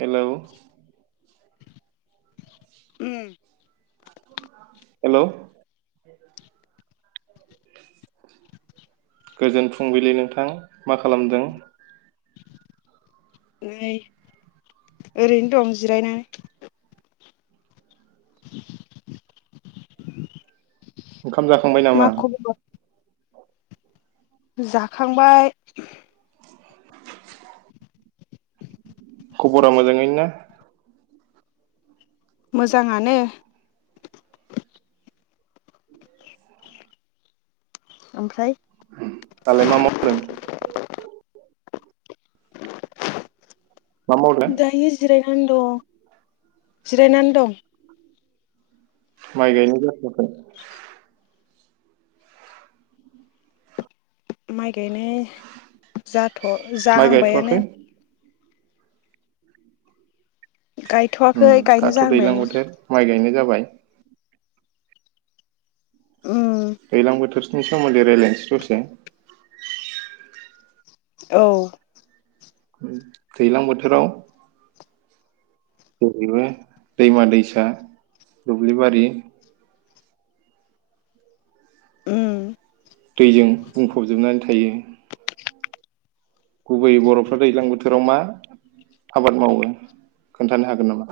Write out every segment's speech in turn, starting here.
Hello. उम। Hello गोजोन फुंबिलि नोंथां मा खालामदों? नै ओरैनो दं जिरायनानै। खाम जाखांबाय मा नामा? खबर जाखांबाय। खबरा मोजाङै ना? मोजाङानो। ओमफ्राय? दालाय मा मावदों? मा मावदों दायो जिरायना। नै दं जिरायनानै दं। माइ गायनो जाथआखै। माइ। गायनो जाथ माइ गायथ'वाखै जाहांबायानो। ओ गायथ'वाखै गायनो दाथ दैलां जाहांबायानो बोथोर माइ गायनाय जाबाय। उम दैलां बोथोरनि। सोमोनदै रायलायनोसै दसे। औ। दैैलां बोथोराव। जेरैबो दैमा दैसा दुब्लिबारि। उम दैजों बुंफबजोबनानै थायो। गुबैयै बरफ्रा दैज्लां बोथोराव मा आबाद मावो खोन्थानो हागोन नामा?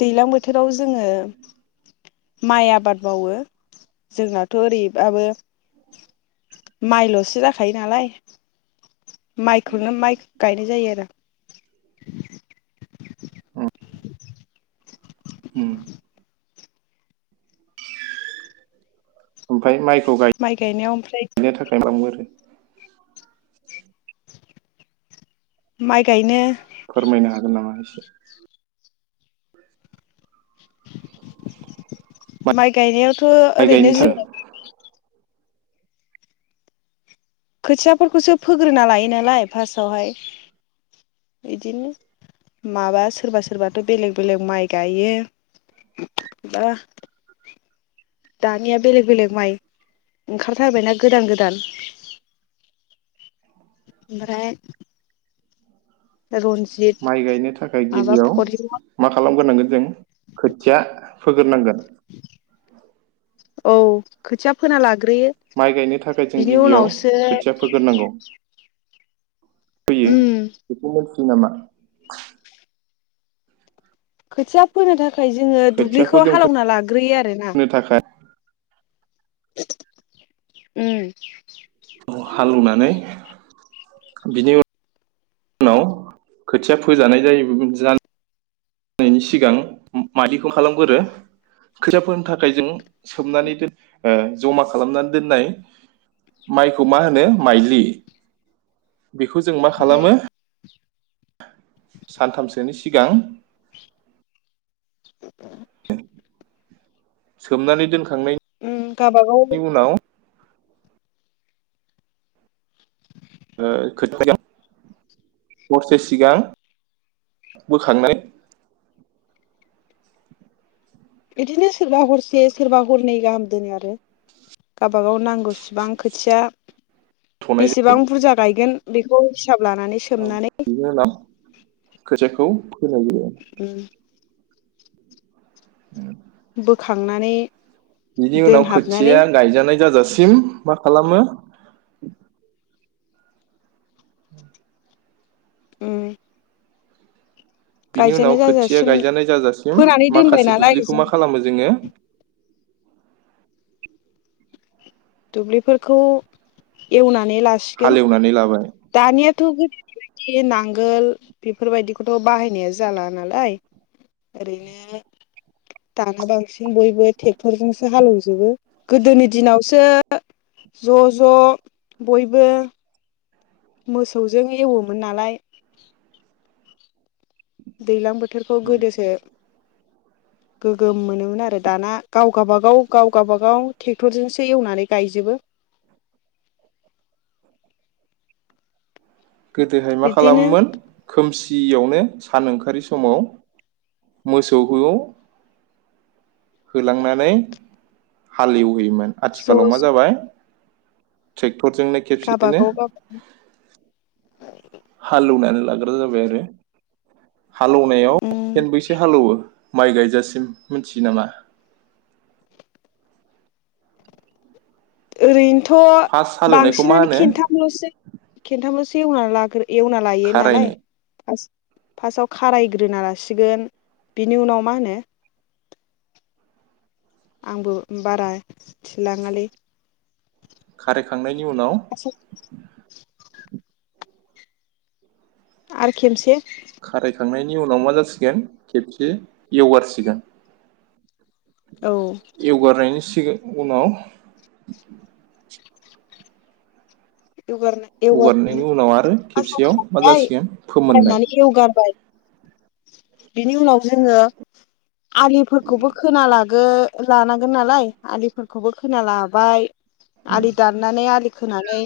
दैलां बोथोराव जोङो माइ आबाद मावो जोंनाथ ओरैबाबो माइलसो जाखायो नालाय माइखौनो माइ गायनाय जायो आरो। ओम ओम। ओमफाय माइ। खौ माइ गायनायाव ओमफ्राय गाय-नो थाखाय मो। माइ गायनो फोरमायनो हागोन नामा एस? [inaudible] माइ गायनायाव। थ माइ गायनो ओरैनो थाखाय जों। खोथियाफोरखौसो फोग्रोना लायो नालाय फार्स्टआवहाय इदिनो माबा सोरबा सोरबाथ बेलेग बेलेग माइ गायो बा। दानिया बेलेग बेलेग माइ ओंखारथारबायना गोदान गोदान। आमफ्राय। माइ गायनो थाखाय माबा गिबियाव फरिमल मा खालामग्रोनांगोन जों खोथिया फोग्रोनांगोन। औ खोथिया फोना ला। माइ गायनो थाखाय जों गिबियाव खोथिया फोगोरनांगौ। फैयो उम बेखौ नामा खोथिया फोनो था। खाय जोङो खोथियाखौ दुब्लिखौ जों हालेवना लाग्रोयो आरो ना। फोनो थाखाय उम हालौवनानै बिनि उन। उनाव खोथिया फोजानाय [unintelligible] नायनि सिगां माददिखौ खालामगोरो खोथिया फोनो थाखाय जों सोमनानै दोन ओ जमा खालामनानै दोननाय माइखौ मा होनो? माइज्लि। बेखौ जों मा खालामो? [inaudible] सानथामसोनि सिगां [inaudible] सोमनानै दोनखा उम गावबागाव खांनायनि उनाव [inaudible] ओ खोथिया [unintelligible] हरसे सिगां बोखांनानै बिदिनो सोरबा हरसे सोरबा हरनै गाहाम दोनो आरो गावबागाव नांगौसेबां खोथिया थ'नाय बेसेबां बुरजा गायगोन बिखौ औ बिनि उनाव खोथिया खौ फोहैयो औ बोखांनानै बिनि उनाव दोनहाबनानै खोथिया गायजानाय जाजासिम मा खालामो उम बिनि उनाव खोथिया जाजासिम गायजानाय जाजासिम फोनानै दोनबाय माखासे नालाय दुब्लिखौ जों मा खालामो जोंङो? दुब्लिफोरखौ एवना हालेवनानै लाबाय। दानियाथ' गोदोनि बायदि नांगोल बेफोरबायदिखौथ बाहायनाया जाला नालाय। ओरैनो दाना बांसिन बयबो ट्रेक्टरजोंसो हालेवजोबो। गोदोनि दिनावसो ज' ज' बयबो मोसौजों एवोमोन नालाय दैलां बो थोरखौ गोदोसो गोगोम मोनोमोन आरो दाना गाव गाबागाव गाव गाबागाव ट्रेक्टरजोंसो एवनानै गायजोबो। गोदोहाय मा बिदिनो खालामोमोन खोमस दियावनो सान ओंखारि समाव मोसौखौ होलांनानै हालेव हैयोमोन आथिखालाव ज' मा ज' जाबाय थेक टरजोंनो खेबसेनो गाबागाव [inaudible] गाव [unintelligible] हालौनानै लाग्रा जाबाय आरो हालौनायाव उम सेनबैसो हालौवो माइ गायजासिम मिनथियो नामा [inaudible] ओरैनोथ' फार्स्ट थ' हालेवनायखौ मा बांसिनानो होनो खेन्थामल'सो खिन्थामल'सो एवना लाग्रो एवना लायो नालाय खारायनाय फार्स्टआव खारायग्रोना लासिगोन बिनि उनाव मा होनो आंबो बारा थिलाङालै खारायखांनायनि उनाव आरो खेबसे खांनायनि उनाव मा जासिगोन खेबसे एवगारसिगोन औ एवगारनायनि सि उनाव [unintelligible] बिनि हगारनायनि उनाव आरो खेबसेयाव मा जासिगोन फोमोननाय उनाव जोङो आलिफोरखौबो खोना लागो लानांगोन नालाय आलिफोरखौबो खोना लाबाय आलि दाननानै आलि खोनानै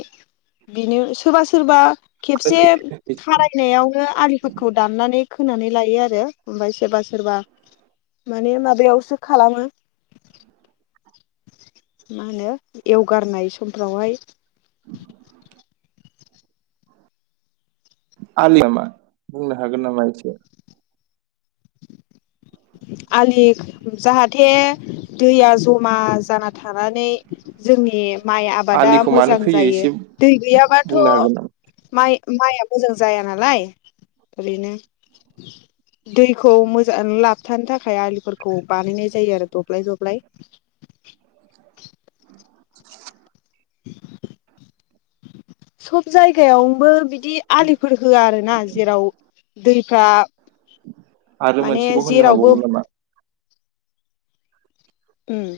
बिनो सोरबा सोरबा खेबसे खारायनायावनो आलिफोरखौ दाननानै खोनानै लायो आरो ओमफ्राय सोरबा सोरबा माने माबायावसो खालामो मा होनो एवगारनाय समफ्रावहाय आलिया मा बुंनो हागोन नामा इसे आलि जाहाथे दैया जमा जाना थानानै जोंनि माइ आबादा आलिखौ मानो मोजां खोयो जायो एसे दै गैयाबाथ' बुंनो हागोन नामा माइ माइआ मोजां जाया नालाय ओरैनो दै खौ मोजां लाबथानो थाखाय आलिफोरखौ बानायनाय जायो आरो दब्लाय दब्लाय [inaudible] सब जायगायावनोबो बि दि आलिफोर होआ आरो ना जेराव दैफ्रा आरो माने मोनसेबो होननो जेरावबो हाबावगोन नामा? उम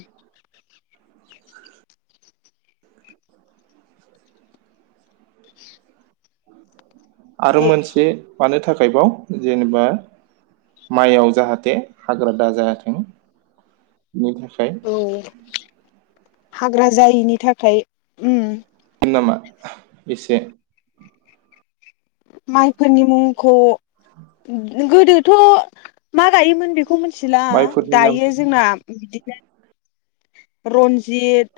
आरो दे मोनसे मानो थाखायबाव जेनेबा माइयाव जाहाथे हाग्रा दा जायाथों नि थाखाय औ हाग्रा जायिनि थाखाय उम नामा एसे माइफोरनि मुंखौ बे गोदोथ' मा गायोमोन बेखौ बे खौ मिथिला माइफोरनि नाम दायो जोंना बिदि रनजित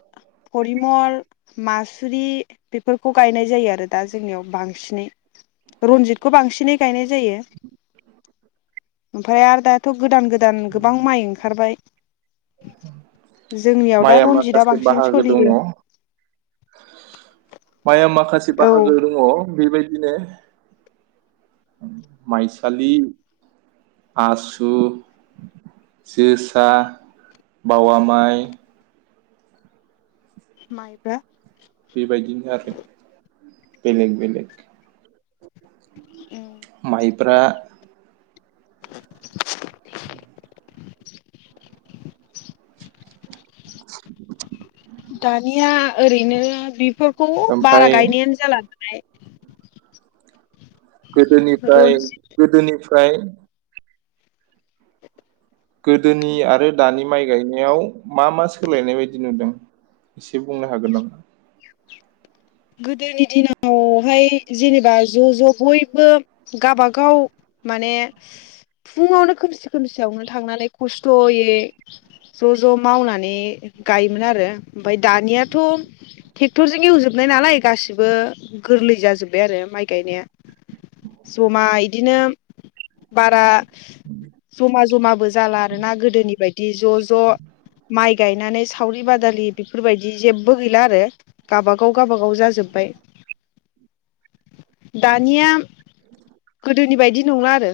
परिमल मासुरि बेफोरखौ गायनाय जायो आरो दा जोंनियाव बांसिनै रनजितखौ बांसिनै गायनाय जायो ओमफ्राय आरो दाथ' गोदान गोदान गोबां माइ ओंखारबाय जोंनियाव दा माइआ रनजितआ माखासे बांसिन बाहागो दङ सोलियो माइया माखासे औ बाहागो दङ बेबायदि बिदिनो माइसालि आसु जोसा बावा माइ माइब्रा बेबायदिनो आरो बेलेग बेलेग माइ ब्ब्रा [unintelligible] [unintelligible] [unintelligible] दानिया ओरैनो बेफोरखौ ओमफ्राय बारा गायनायानो जाला नालाय गोदोनिफ्राय रनजित गोदोनिफ्राय प्राय गोदोनि आरो दानि माइ गायनायाव मा मा सोलायनाय बायदि नुदों एसे बुंनो हागोन नामा? गोदोनि दिनावहाय जेनेबा ज' ज' बयबो गाबागाव माने फुङावनो खोमसि खोमसियावनो थांनानै खस्थ'यै ज' ज' मावनानै गायोमोन आरो ओमफफ्राय दानियाथ' ट्रेक्टरजों एवजोोब नाय नालाय गासिबो गोरलै जाजोब्बाय आरो माइ गायनाया जमा इदिनो बारा जमा जमाबो जाला आरोना गोदोनि बायदि ज' ज' ज माइ गायनानै सावरि बादालि बेफोरबायदि जेबो बो गैला आरो गावाबाग गाव गावाबागाव जाजोब्बाय दानिया गोदोनि बायदि नंला आरो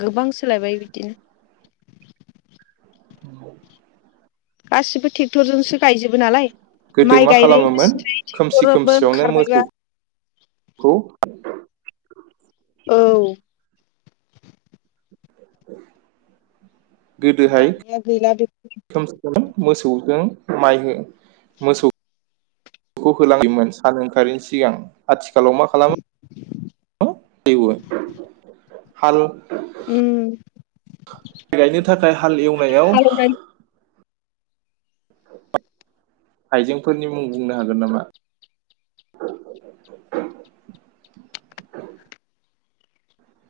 गोबां सोलायबाय बि दि [inaudible] गासिबो टेक्टरजोंसो गायजोबो नालाय गोदो माइ मा गायनायनिबो खालामोमोन सिनथाय खोमसि टेक्टरबो खोमसियावनो ओंखारबायबा। मोसौखौ औ [inaudible] गोदोहाय दानिया गैला बे खोमसि मोसौजों माइ हो मोसौ खौ होलाङोमोन सान ओंखारैनि सिगां आथिखालाव मा खालामो? [inaudible] एवो हाल उम माइ गायनो थाखाय हाल एवनायाव हालेवनाय आयजेंफोरनि मुं बुंनो हागोन नामा?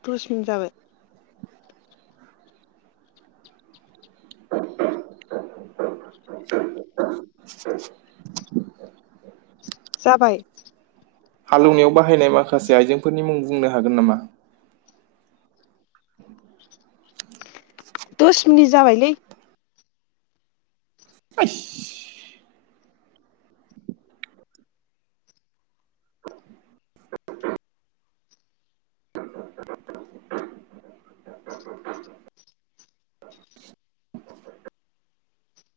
[unintelligible] जाबाय। [inaudible] [inaudible] जाबाय। हालौवनायाव बाहायनाय माखासे आइजेंफोरनि मुं बुंनो हागोन नामा? दस मिनिट जाबायलै।